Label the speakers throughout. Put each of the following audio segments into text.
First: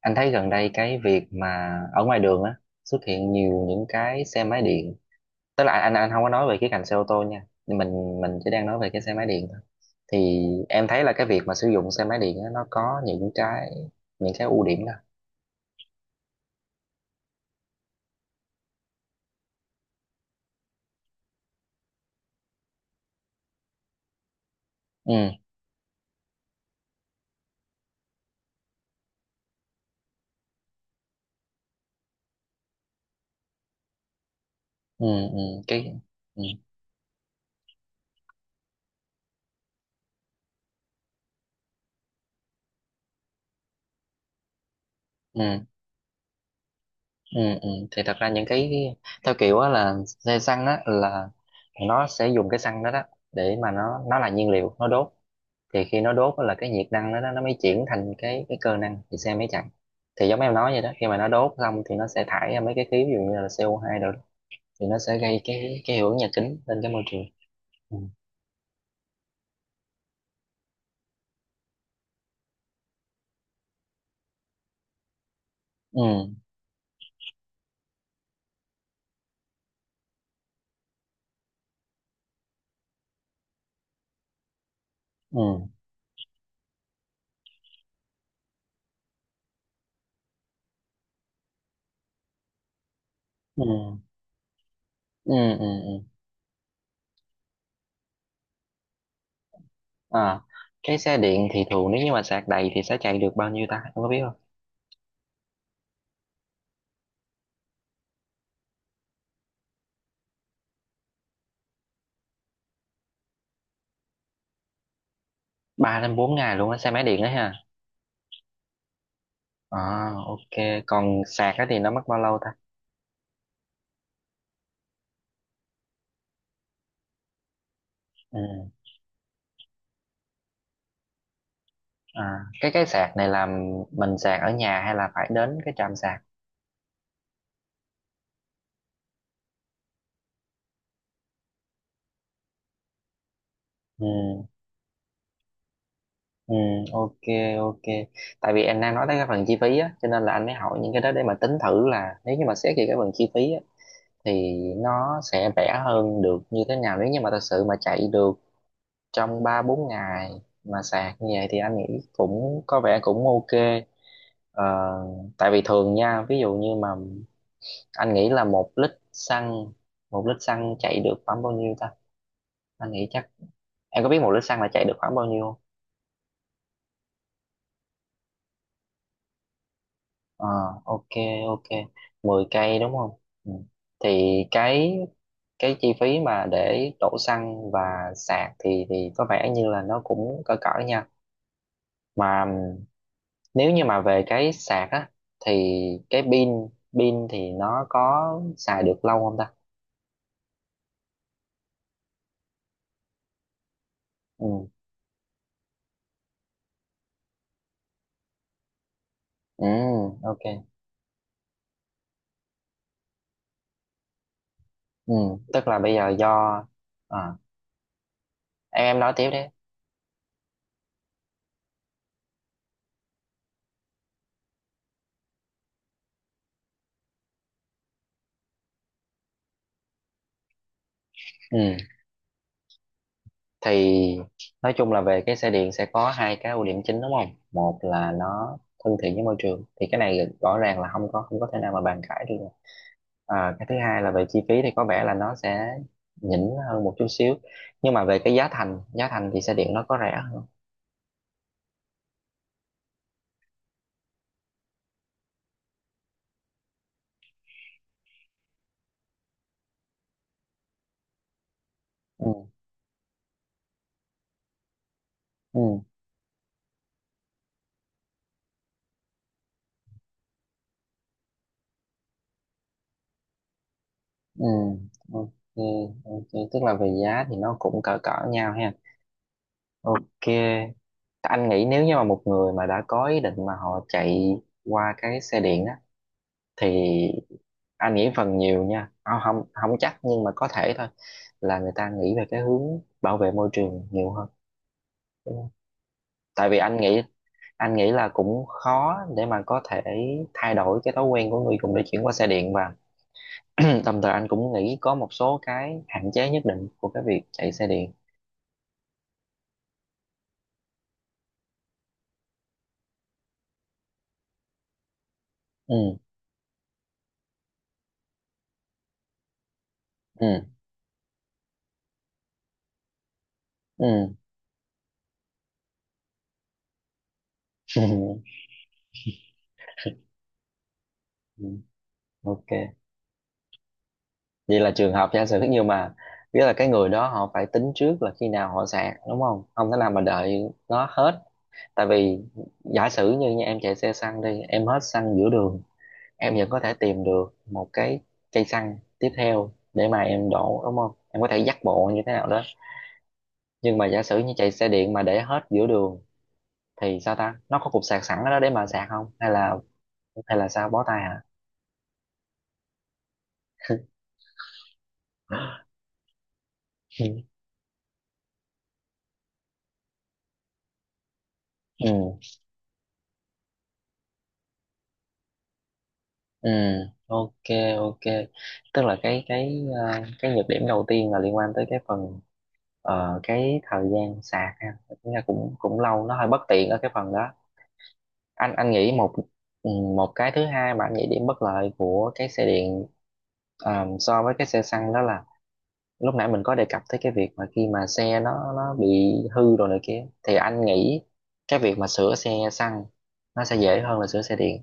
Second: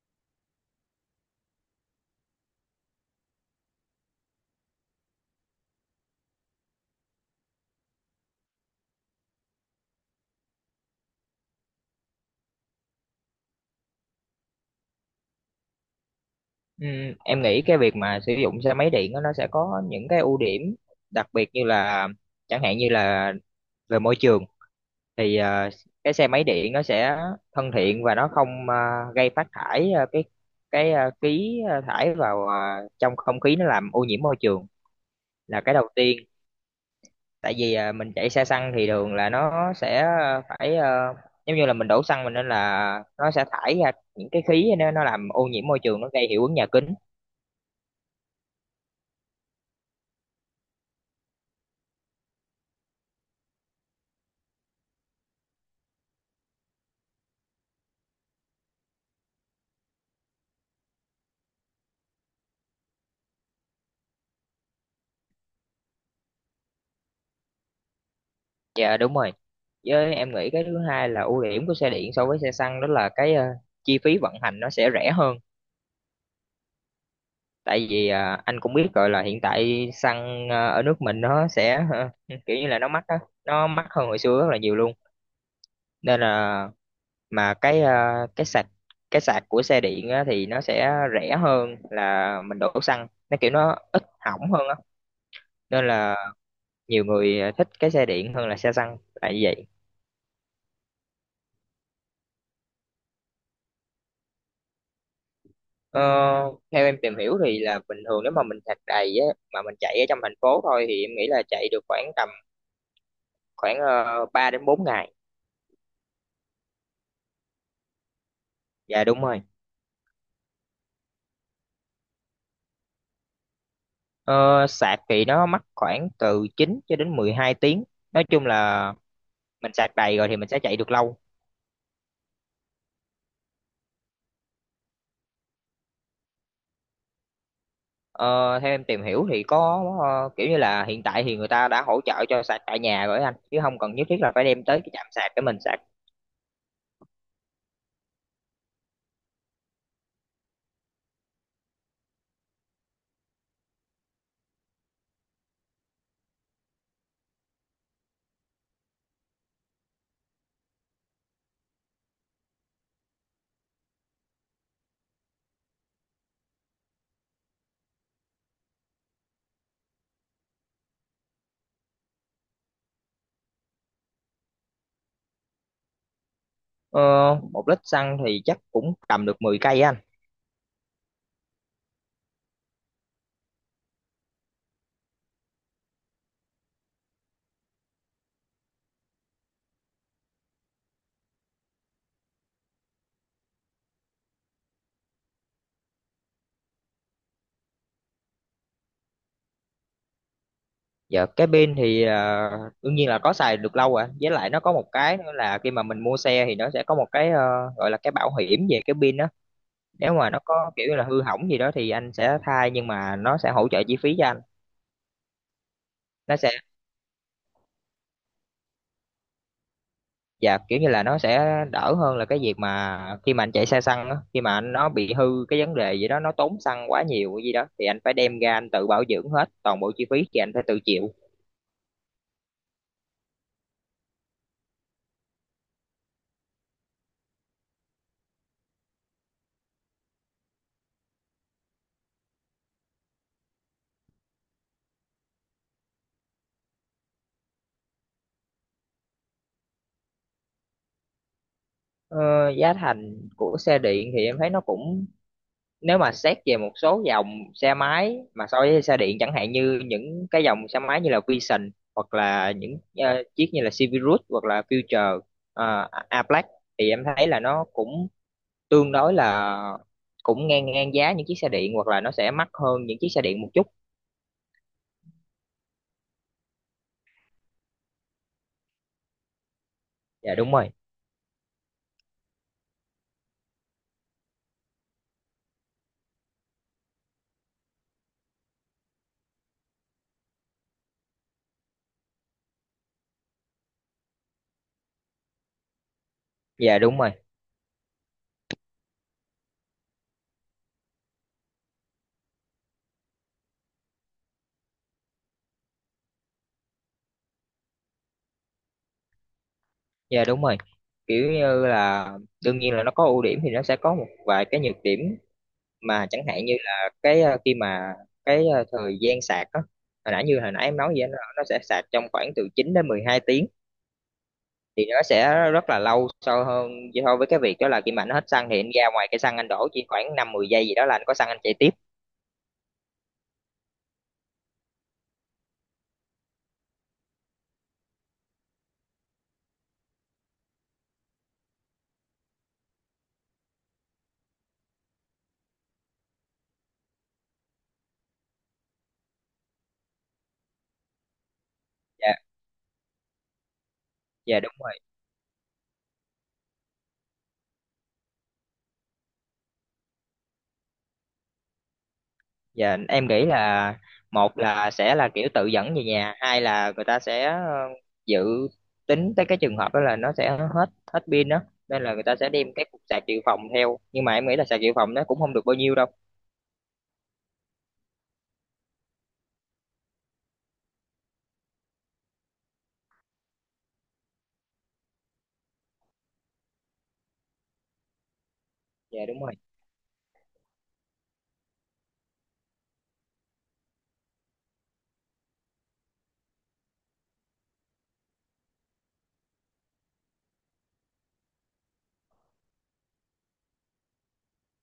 Speaker 1: Anh thấy gần đây cái việc mà ở ngoài đường á xuất hiện nhiều những cái xe máy điện. Tức là anh không có nói về cái cạnh xe ô tô nha. Nhưng mình chỉ đang nói về cái xe máy điện thôi. Thì em thấy là cái việc mà sử dụng xe máy điện á nó có những cái ưu điểm đó.
Speaker 2: Ừ, em nghĩ cái việc mà sử dụng xe máy điện á, nó sẽ có những cái ưu điểm đặc biệt như là chẳng hạn như là về môi trường
Speaker 1: Ừ.
Speaker 2: thì cái xe máy điện nó sẽ thân thiện và nó không gây phát thải cái khí thải vào trong không khí nó làm ô nhiễm môi trường
Speaker 1: Ừ. Ừ.
Speaker 2: là cái đầu
Speaker 1: cái
Speaker 2: tiên.
Speaker 1: ừ.
Speaker 2: Tại vì mình chạy xe xăng thì thường là nó sẽ phải giống như là mình đổ xăng mình, nên là nó sẽ thải ra những cái khí, nó làm ô
Speaker 1: Ừ.
Speaker 2: nhiễm môi trường, nó gây hiệu ứng nhà kính.
Speaker 1: Ừ, ừ. Thì thật ra những cái theo kiểu á là xe xăng á là nó sẽ dùng cái xăng đó đó để mà nó là nhiên liệu nó đốt. Thì khi nó đốt á là cái nhiệt năng đó, nó mới chuyển thành cái cơ năng thì xe mới chạy. Thì giống em nói vậy đó, khi mà nó đốt xong thì nó sẽ thải ra mấy cái khí, ví dụ như là CO2 rồi thì nó sẽ gây cái hiệu ứng nhà kính lên cái môi trường. Ừ.
Speaker 2: Dạ đúng rồi. Với em nghĩ cái thứ hai là ưu điểm của xe điện so với xe xăng đó là cái chi phí vận hành nó sẽ rẻ hơn.
Speaker 1: Ừ.
Speaker 2: Tại vì anh cũng biết rồi là hiện tại xăng ở nước mình nó sẽ kiểu như là nó mắc á, nó mắc hơn hồi xưa rất là nhiều luôn.
Speaker 1: Ừ.
Speaker 2: Nên là mà cái ờ, Cái sạc của xe điện á, thì nó sẽ rẻ hơn là mình đổ xăng. Nó kiểu
Speaker 1: Ừ.
Speaker 2: nó ít hỏng hơn á.
Speaker 1: Ừ. Ừ.
Speaker 2: Nên
Speaker 1: Ừ.
Speaker 2: là nhiều người thích cái xe điện hơn là xe xăng. Tại vì vậy.
Speaker 1: À, cái xe điện thì thường nếu như mà sạc đầy thì sẽ chạy được bao nhiêu ta, em có biết không?
Speaker 2: Ờ, theo em tìm hiểu thì là bình thường nếu mà mình sạc đầy á mà mình chạy ở trong thành phố thôi thì em nghĩ là chạy được khoảng tầm khoảng 3 đến 4 ngày.
Speaker 1: 3 đến 4 ngày luôn á, xe máy điện đó ha?
Speaker 2: Dạ đúng rồi.
Speaker 1: À, ok, còn sạc á thì nó mất bao lâu ta?
Speaker 2: Ờ, sạc thì nó mất khoảng từ 9 cho đến 12 tiếng. Nói
Speaker 1: Ừ.
Speaker 2: chung là mình sạc đầy rồi thì mình sẽ chạy được lâu.
Speaker 1: À, cái sạc này là mình sạc ở nhà hay là phải đến cái trạm sạc?
Speaker 2: Ờ, theo em tìm hiểu thì có kiểu như là hiện tại thì người ta đã hỗ trợ cho sạc tại nhà rồi á anh, chứ không cần
Speaker 1: Ừ.
Speaker 2: nhất thiết là phải đem tới cái trạm sạc để mình sạc.
Speaker 1: Ừ, ok. Ok, tại vì em đang nói tới cái phần chi phí á cho nên là anh mới hỏi những cái đó để mà tính thử là nếu như mà xét về cái phần chi phí á thì nó sẽ rẻ hơn được như thế nào. Nếu như mà thật sự mà chạy được trong ba bốn ngày mà sạc như vậy thì anh nghĩ cũng có vẻ cũng ok. ờ, Tại vì thường nha, ví dụ như mà anh nghĩ là một lít xăng chạy được khoảng bao nhiêu ta? Anh nghĩ chắc em có biết 1 lít xăng là chạy được khoảng bao nhiêu.
Speaker 2: Ờ, một lít xăng thì chắc cũng tầm được 10 cây á anh.
Speaker 1: Ờ, ok, ok, 10 cây đúng không? Ừ. Thì cái chi phí mà để đổ xăng và sạc thì có vẻ như là nó cũng cỡ cỡ nha. Mà nếu như mà về cái sạc á thì cái pin pin thì nó có xài được lâu không ta?
Speaker 2: Dạ cái pin thì đương nhiên là có xài được lâu rồi, với lại nó
Speaker 1: Ừ.
Speaker 2: có một cái nữa là khi mà mình mua xe thì nó sẽ có một cái gọi là cái bảo hiểm về cái pin đó,
Speaker 1: Ừ.
Speaker 2: nếu mà nó
Speaker 1: Ok.
Speaker 2: có kiểu như là hư hỏng gì đó thì anh sẽ thay, nhưng mà nó sẽ hỗ trợ chi phí cho anh.
Speaker 1: Ừ. Tức là bây giờ
Speaker 2: Nó sẽ
Speaker 1: à, em nói tiếp đi.
Speaker 2: Dạ, kiểu như là nó sẽ đỡ hơn là cái việc mà khi mà anh chạy xe xăng đó, khi mà anh nó bị hư cái vấn đề gì đó, nó tốn xăng quá nhiều gì đó thì anh phải đem ra anh tự bảo dưỡng, hết toàn bộ chi phí thì anh phải tự chịu.
Speaker 1: Ừ. Thì nói chung là về cái xe điện sẽ có hai cái ưu điểm chính đúng không? Một là nó thân thiện với môi trường thì cái này rõ ràng là không có thể nào mà bàn cãi được. À, cái thứ hai là về chi phí thì có vẻ là nó sẽ nhỉnh hơn một chút xíu. Nhưng mà về cái giá thành thì xe điện nó có rẻ hơn.
Speaker 2: Ờ, giá thành của xe điện thì em thấy nó cũng, nếu mà xét về một số dòng xe máy mà so với xe điện, chẳng hạn như những cái dòng xe máy như là Vision, hoặc là
Speaker 1: Ừ.
Speaker 2: những chiếc như là Civic, hoặc là Future,
Speaker 1: Ừ.
Speaker 2: A Black, thì em thấy là nó cũng tương đối là cũng ngang ngang giá những chiếc xe điện, hoặc là nó sẽ mắc hơn những chiếc xe điện một chút.
Speaker 1: Ừ. Ok. Ok, tức là về giá thì nó cũng cỡ cỡ nhau ha? Ok.
Speaker 2: Dạ đúng rồi.
Speaker 1: Anh nghĩ nếu như mà một người mà đã có ý định mà họ chạy qua cái xe điện á thì anh nghĩ phần nhiều nha, không không không chắc nhưng mà có thể thôi, là người ta nghĩ về cái hướng bảo vệ môi trường nhiều hơn đúng không? Tại vì anh
Speaker 2: Dạ đúng
Speaker 1: nghĩ
Speaker 2: rồi.
Speaker 1: là cũng khó để mà có thể thay đổi cái thói quen của người dùng để chuyển qua xe điện. Và đồng thời anh cũng nghĩ có một số cái hạn chế nhất định của cái việc chạy xe điện.
Speaker 2: Dạ đúng rồi, kiểu như là đương nhiên là nó có ưu điểm thì nó sẽ có một vài cái nhược điểm,
Speaker 1: Ừ.
Speaker 2: mà chẳng hạn như là cái khi mà thời gian sạc á,
Speaker 1: Ừ.
Speaker 2: hồi nãy em nói vậy, nó sẽ sạc trong khoảng từ 9 đến 12 tiếng,
Speaker 1: Ừ.
Speaker 2: thì nó sẽ rất là lâu so hơn, so với cái việc đó là khi mà anh hết xăng thì anh ra ngoài cái xăng anh đổ chỉ khoảng 5 10 giây gì đó là anh có xăng anh
Speaker 1: Ừ,
Speaker 2: chạy tiếp.
Speaker 1: ok. Vậy là trường hợp giả sử nhưng mà nghĩa là cái người đó họ phải tính trước là khi nào họ sạc đúng không? Không thể nào mà đợi nó hết. Tại vì giả sử như nha, em chạy xe xăng đi, em hết xăng giữa đường, em vẫn có thể tìm được một cái cây xăng tiếp theo để mà em đổ đúng không, em có thể dắt bộ như thế
Speaker 2: Dạ.
Speaker 1: nào đó. Nhưng mà giả sử như
Speaker 2: Dạ
Speaker 1: chạy
Speaker 2: đúng
Speaker 1: xe
Speaker 2: rồi.
Speaker 1: điện mà để hết giữa đường thì sao ta, nó có cục sạc sẵn ở đó để mà sạc không, hay là sao, bó tay hả?
Speaker 2: Dạ em nghĩ là, một là sẽ là kiểu tự dẫn về nhà, hai là người ta sẽ dự tính tới cái trường hợp đó là nó sẽ hết, hết pin đó, nên
Speaker 1: Ừ.
Speaker 2: là người ta sẽ đem cái cục sạc dự phòng theo, nhưng mà em nghĩ là sạc dự phòng nó cũng không được bao nhiêu đâu.
Speaker 1: Ừ. Ok. Ok, tức là cái nhược điểm đầu tiên là liên quan tới cái phần cái thời gian sạc ha. Tính ra cũng cũng lâu, nó hơi bất tiện ở cái phần đó. anh anh nghĩ
Speaker 2: Dạ
Speaker 1: một
Speaker 2: đúng rồi.
Speaker 1: ừ, một cái thứ hai mà anh nghĩ điểm bất lợi của cái xe điện so với cái xe xăng đó là lúc nãy mình có đề cập tới cái việc mà khi mà xe nó bị hư rồi này kia thì anh nghĩ cái việc mà sửa xe xăng nó sẽ dễ hơn là sửa xe điện.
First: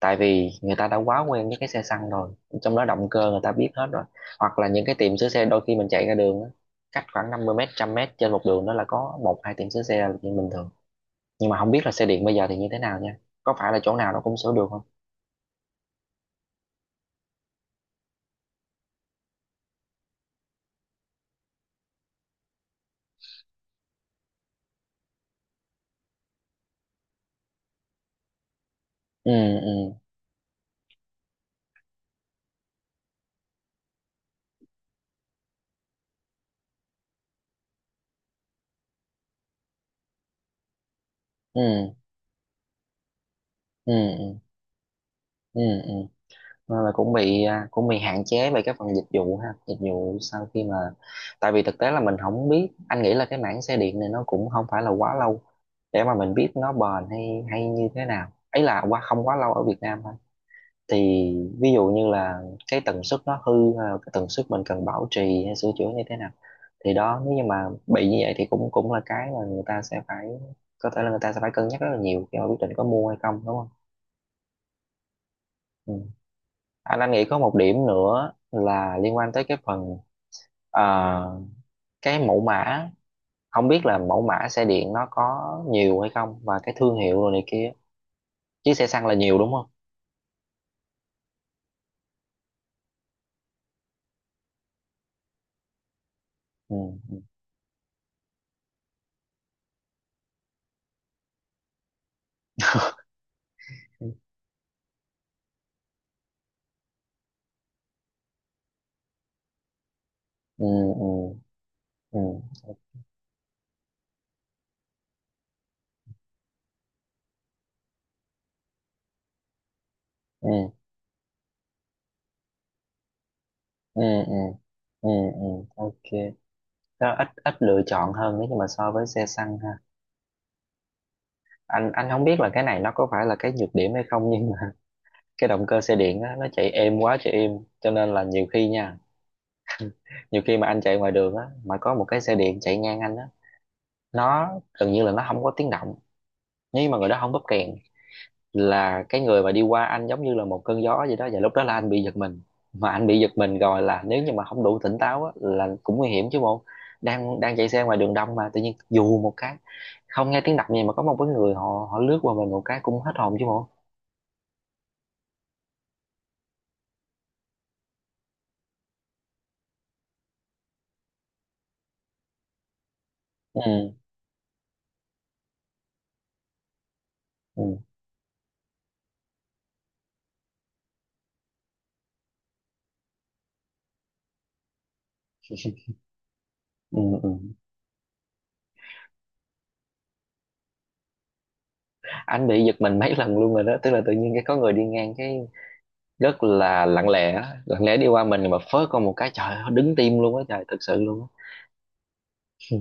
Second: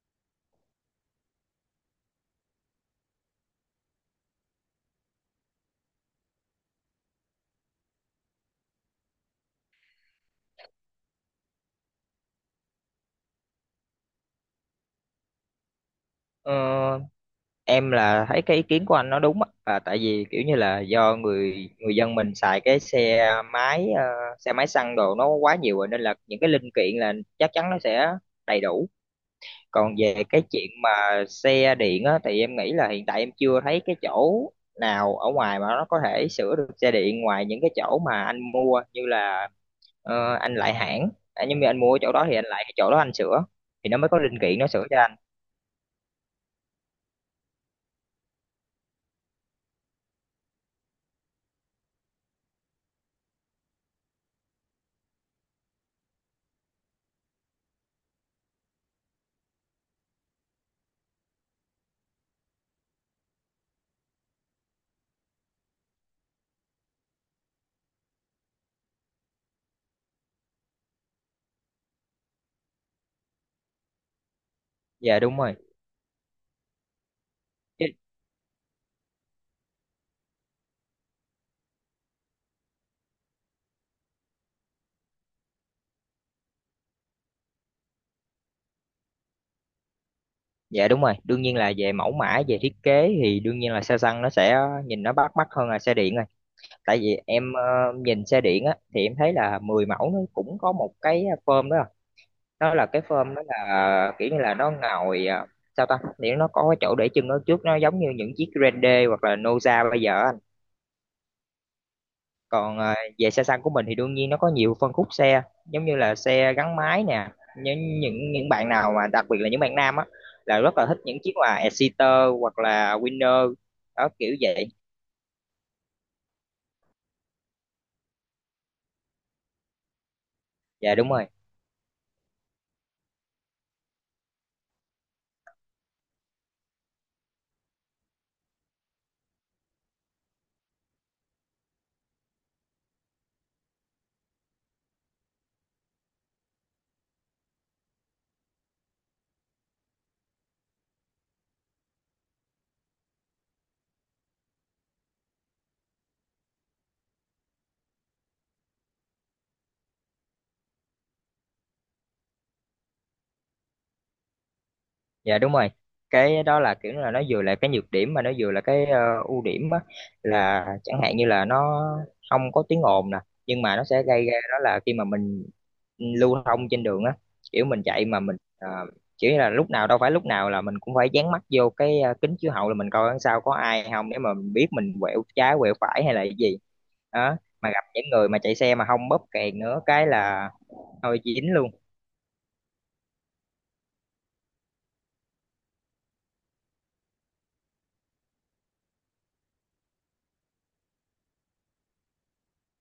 Speaker 1: Tại vì người ta đã quá quen với cái xe xăng rồi, trong đó động cơ người ta biết hết rồi. Hoặc là những cái tiệm sửa xe, đôi khi mình chạy ra đường á, cách khoảng 50 mét 100 mét trên một đường đó là có một hai tiệm sửa xe là chuyện bình thường. Nhưng mà không biết là xe điện bây giờ thì như thế nào nha, có phải là chỗ nào nó cũng sửa được không?
Speaker 2: Ờ, em là thấy cái ý kiến của anh nó đúng á, tại vì kiểu như là do người người dân mình xài cái xe máy xe máy xăng đồ nó quá nhiều rồi, nên là những cái linh kiện là chắc chắn nó sẽ đầy đủ.
Speaker 1: Ừ. Ừ.
Speaker 2: Còn về cái chuyện mà xe điện á thì em nghĩ là hiện tại em chưa thấy cái chỗ nào ở ngoài mà nó có thể sửa được xe điện, ngoài những cái chỗ mà anh mua, như là anh lại hãng. À, nhưng
Speaker 1: Ừ.
Speaker 2: mà anh mua ở chỗ đó thì anh lại chỗ đó anh sửa, thì
Speaker 1: Ừ.
Speaker 2: nó mới có
Speaker 1: Ừ.
Speaker 2: linh kiện nó sửa cho anh.
Speaker 1: Ừ, ừ. Nên là cũng bị hạn chế về cái phần dịch vụ ha, dịch vụ sau khi mà. Tại vì thực tế là mình không biết, anh nghĩ là cái mảng xe điện này nó cũng không phải là quá lâu để mà mình biết nó bền hay hay như thế nào ấy, là qua không quá lâu ở Việt Nam thôi. Thì ví dụ như là cái tần suất nó hư hay là cái tần suất mình cần bảo trì hay sửa chữa như thế nào. Thì đó, nếu như mà bị như vậy thì cũng cũng là cái mà người ta sẽ phải, có thể là người ta sẽ phải cân nhắc rất là nhiều khi mà quyết định có mua hay không đúng không?
Speaker 2: Dạ đúng rồi.
Speaker 1: Ừ. anh nghĩ có một điểm nữa là liên quan tới cái phần ờ, cái mẫu mã. Không biết là mẫu mã xe điện nó có nhiều hay không và cái thương hiệu rồi này kia, chứ xe xăng là nhiều đúng không?
Speaker 2: Dạ đúng rồi, đương nhiên là về mẫu mã, về thiết kế thì đương nhiên là xe xăng nó sẽ nhìn nó bắt mắt hơn là xe điện rồi.
Speaker 1: Ừ.
Speaker 2: Tại vì em, nhìn xe điện á thì em thấy là 10 mẫu nó cũng có một cái phơm đó. Đó là cái phơm đó là kiểu như là nó ngồi sao ta, thì nó có cái chỗ để chân ở trước nó giống như những chiếc Grande, hoặc là Noza bây giờ á.
Speaker 1: Ừ. Ừ. Ừ.
Speaker 2: Còn về xe xăng của mình thì đương nhiên nó có nhiều phân khúc xe, giống như là xe gắn máy nè, những bạn nào mà đặc biệt là những bạn nam á
Speaker 1: Ừ.
Speaker 2: là rất là thích những chiếc là Exciter hoặc là Winner,
Speaker 1: Ừ.
Speaker 2: đó kiểu
Speaker 1: Ừ.
Speaker 2: vậy.
Speaker 1: Ừ. Ừ. Ừ, ok. Nó ít ít lựa chọn hơn nếu như mà so với xe xăng ha.
Speaker 2: Dạ đúng rồi.
Speaker 1: Anh không biết là cái này nó có phải là cái nhược điểm hay không, nhưng mà cái động cơ xe điện á, nó chạy êm quá, chạy êm. Cho nên là nhiều khi mà anh chạy ngoài đường á mà có một cái xe điện chạy ngang anh á, nó gần như là nó không có tiếng động. Nhưng mà người đó không bóp kèn, là cái người mà đi qua anh giống như là một cơn gió vậy đó, và lúc đó là anh bị giật mình. Mà anh bị giật mình rồi là nếu như mà không đủ tỉnh táo á, là cũng nguy hiểm chứ bộ. Đang đang chạy xe ngoài đường đông mà tự nhiên dù một cái không nghe tiếng động gì mà có một cái người họ họ lướt qua mình một cái, cũng hết hồn chứ bộ.
Speaker 2: Dạ đúng rồi. Cái đó là kiểu là nó vừa là cái nhược điểm mà nó vừa là cái ưu điểm á, là chẳng hạn như là nó không có tiếng ồn nè,
Speaker 1: Ừ,
Speaker 2: nhưng mà nó sẽ gây ra đó là khi mà mình lưu thông trên đường á, kiểu
Speaker 1: ừ,
Speaker 2: mình chạy mà mình kiểu như là, lúc nào đâu phải lúc nào là mình cũng phải dán mắt vô cái kính chiếu hậu là mình coi đằng sau có ai không để mà mình biết mình quẹo trái quẹo phải hay là cái gì.
Speaker 1: ừ, ừ.
Speaker 2: Đó, mà gặp những người mà chạy xe mà không bóp kèn nữa cái là thôi dính luôn.
Speaker 1: Anh bị giật mình mấy lần luôn rồi đó, tức là tự nhiên cái có người đi ngang cái, rất là lặng lẽ, lặng lẽ đi qua mình mà phớt con một cái, trời ơi, đứng tim luôn á trời, thực sự luôn á. Ừ.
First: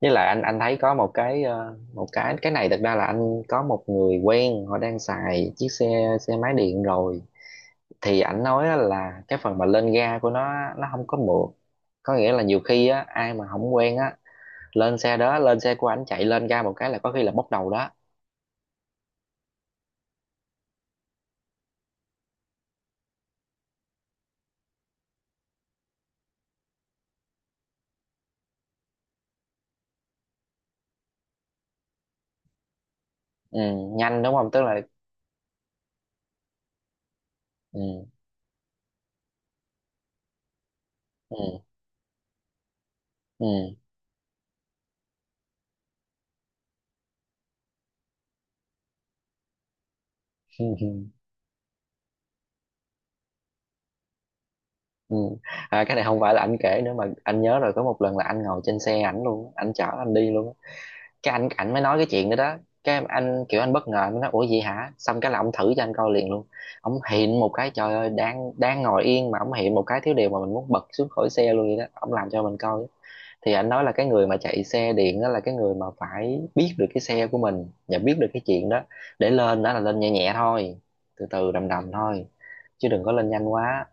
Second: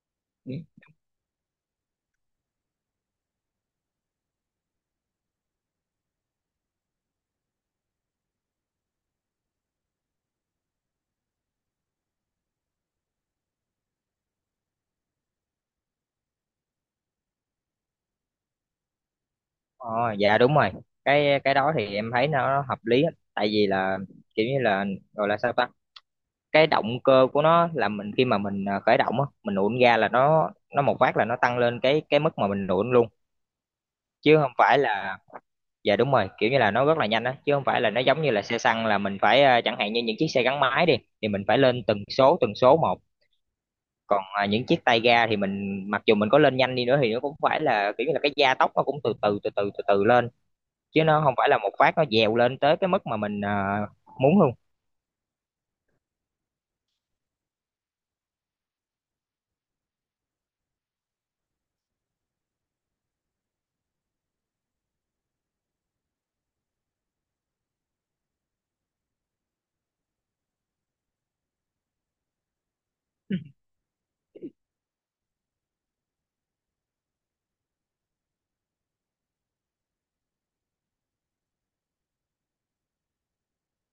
Speaker 1: Với lại anh thấy có một cái ờ, một cái này, thật ra là anh có một người quen họ đang xài chiếc xe xe máy điện rồi. Thì ảnh nói á là cái phần mà lên ga của nó không có mượt. Có nghĩa là nhiều khi á ai mà không quen á, lên xe của ảnh chạy, lên ga một cái là có khi là bốc đầu đó.
Speaker 2: Ờ, dạ đúng rồi, cái đó thì em thấy nó hợp lý á. Tại vì là kiểu như là, gọi là sao ta, cái động cơ của nó là mình, khi mà mình khởi động á, mình nổ ga là nó một phát là nó tăng lên cái mức mà mình nổ luôn,
Speaker 1: Ừ, nhanh đúng
Speaker 2: chứ
Speaker 1: không,
Speaker 2: không
Speaker 1: tức
Speaker 2: phải
Speaker 1: là
Speaker 2: là. Dạ đúng rồi, kiểu như là nó rất là nhanh á, chứ không phải là nó
Speaker 1: ừ,
Speaker 2: giống như là xe xăng là mình phải, chẳng hạn như những chiếc xe gắn máy đi thì
Speaker 1: ừ,
Speaker 2: mình phải lên từng số một. Còn những chiếc tay ga thì mình mặc dù mình có lên nhanh đi nữa thì nó cũng phải là kiểu như là cái gia tốc nó cũng từ từ từ từ từ từ lên,
Speaker 1: ừ.
Speaker 2: chứ nó không phải là một phát nó dèo lên tới cái mức mà mình muốn luôn.
Speaker 1: Ừ. À, cái này không phải là anh kể nữa mà anh nhớ rồi, có một lần là anh ngồi trên xe ảnh luôn, anh chở anh đi luôn. Cái anh ảnh mới nói cái chuyện đó đó. Anh kiểu anh bất ngờ, anh mới nói ủa gì hả, xong cái là ông thử cho anh coi liền luôn. Ông hiện một cái, trời ơi, đang đang ngồi yên mà ông hiện một cái thiếu điều mà mình muốn bật xuống khỏi xe luôn vậy đó, ông làm cho mình coi. Thì anh nói là cái người mà chạy xe điện đó là cái người mà phải biết được cái xe của mình và biết được cái chuyện đó, để lên đó là lên nhẹ nhẹ thôi, từ từ đầm đầm thôi, chứ đừng có lên nhanh quá.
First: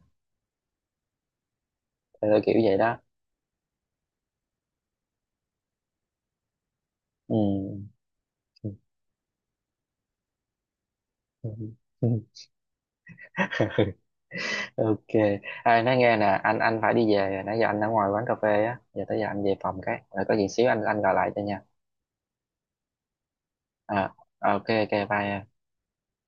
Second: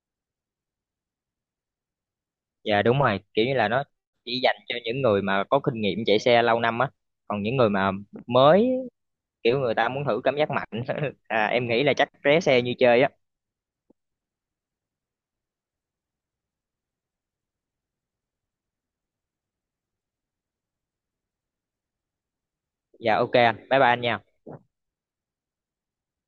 Speaker 1: Ờ, Kiểu vậy
Speaker 2: Dạ
Speaker 1: đó.
Speaker 2: đúng rồi, kiểu như là nó chỉ dành cho những người mà có kinh nghiệm chạy xe lâu năm á,
Speaker 1: Ừ.
Speaker 2: còn những người mà mới,
Speaker 1: Ừ.
Speaker 2: kiểu người ta muốn thử cảm giác mạnh em nghĩ là chắc
Speaker 1: Ừ.
Speaker 2: ré xe như chơi á.
Speaker 1: Ok. À, nói nghe nè, anh phải đi về rồi. Nãy giờ anh ở ngoài quán cà phê á, giờ tới giờ anh về phòng cái rồi có gì xíu anh gọi lại cho nha.
Speaker 2: Dạ ok anh, bye bye anh
Speaker 1: À,
Speaker 2: nha.
Speaker 1: ok, ok, bye.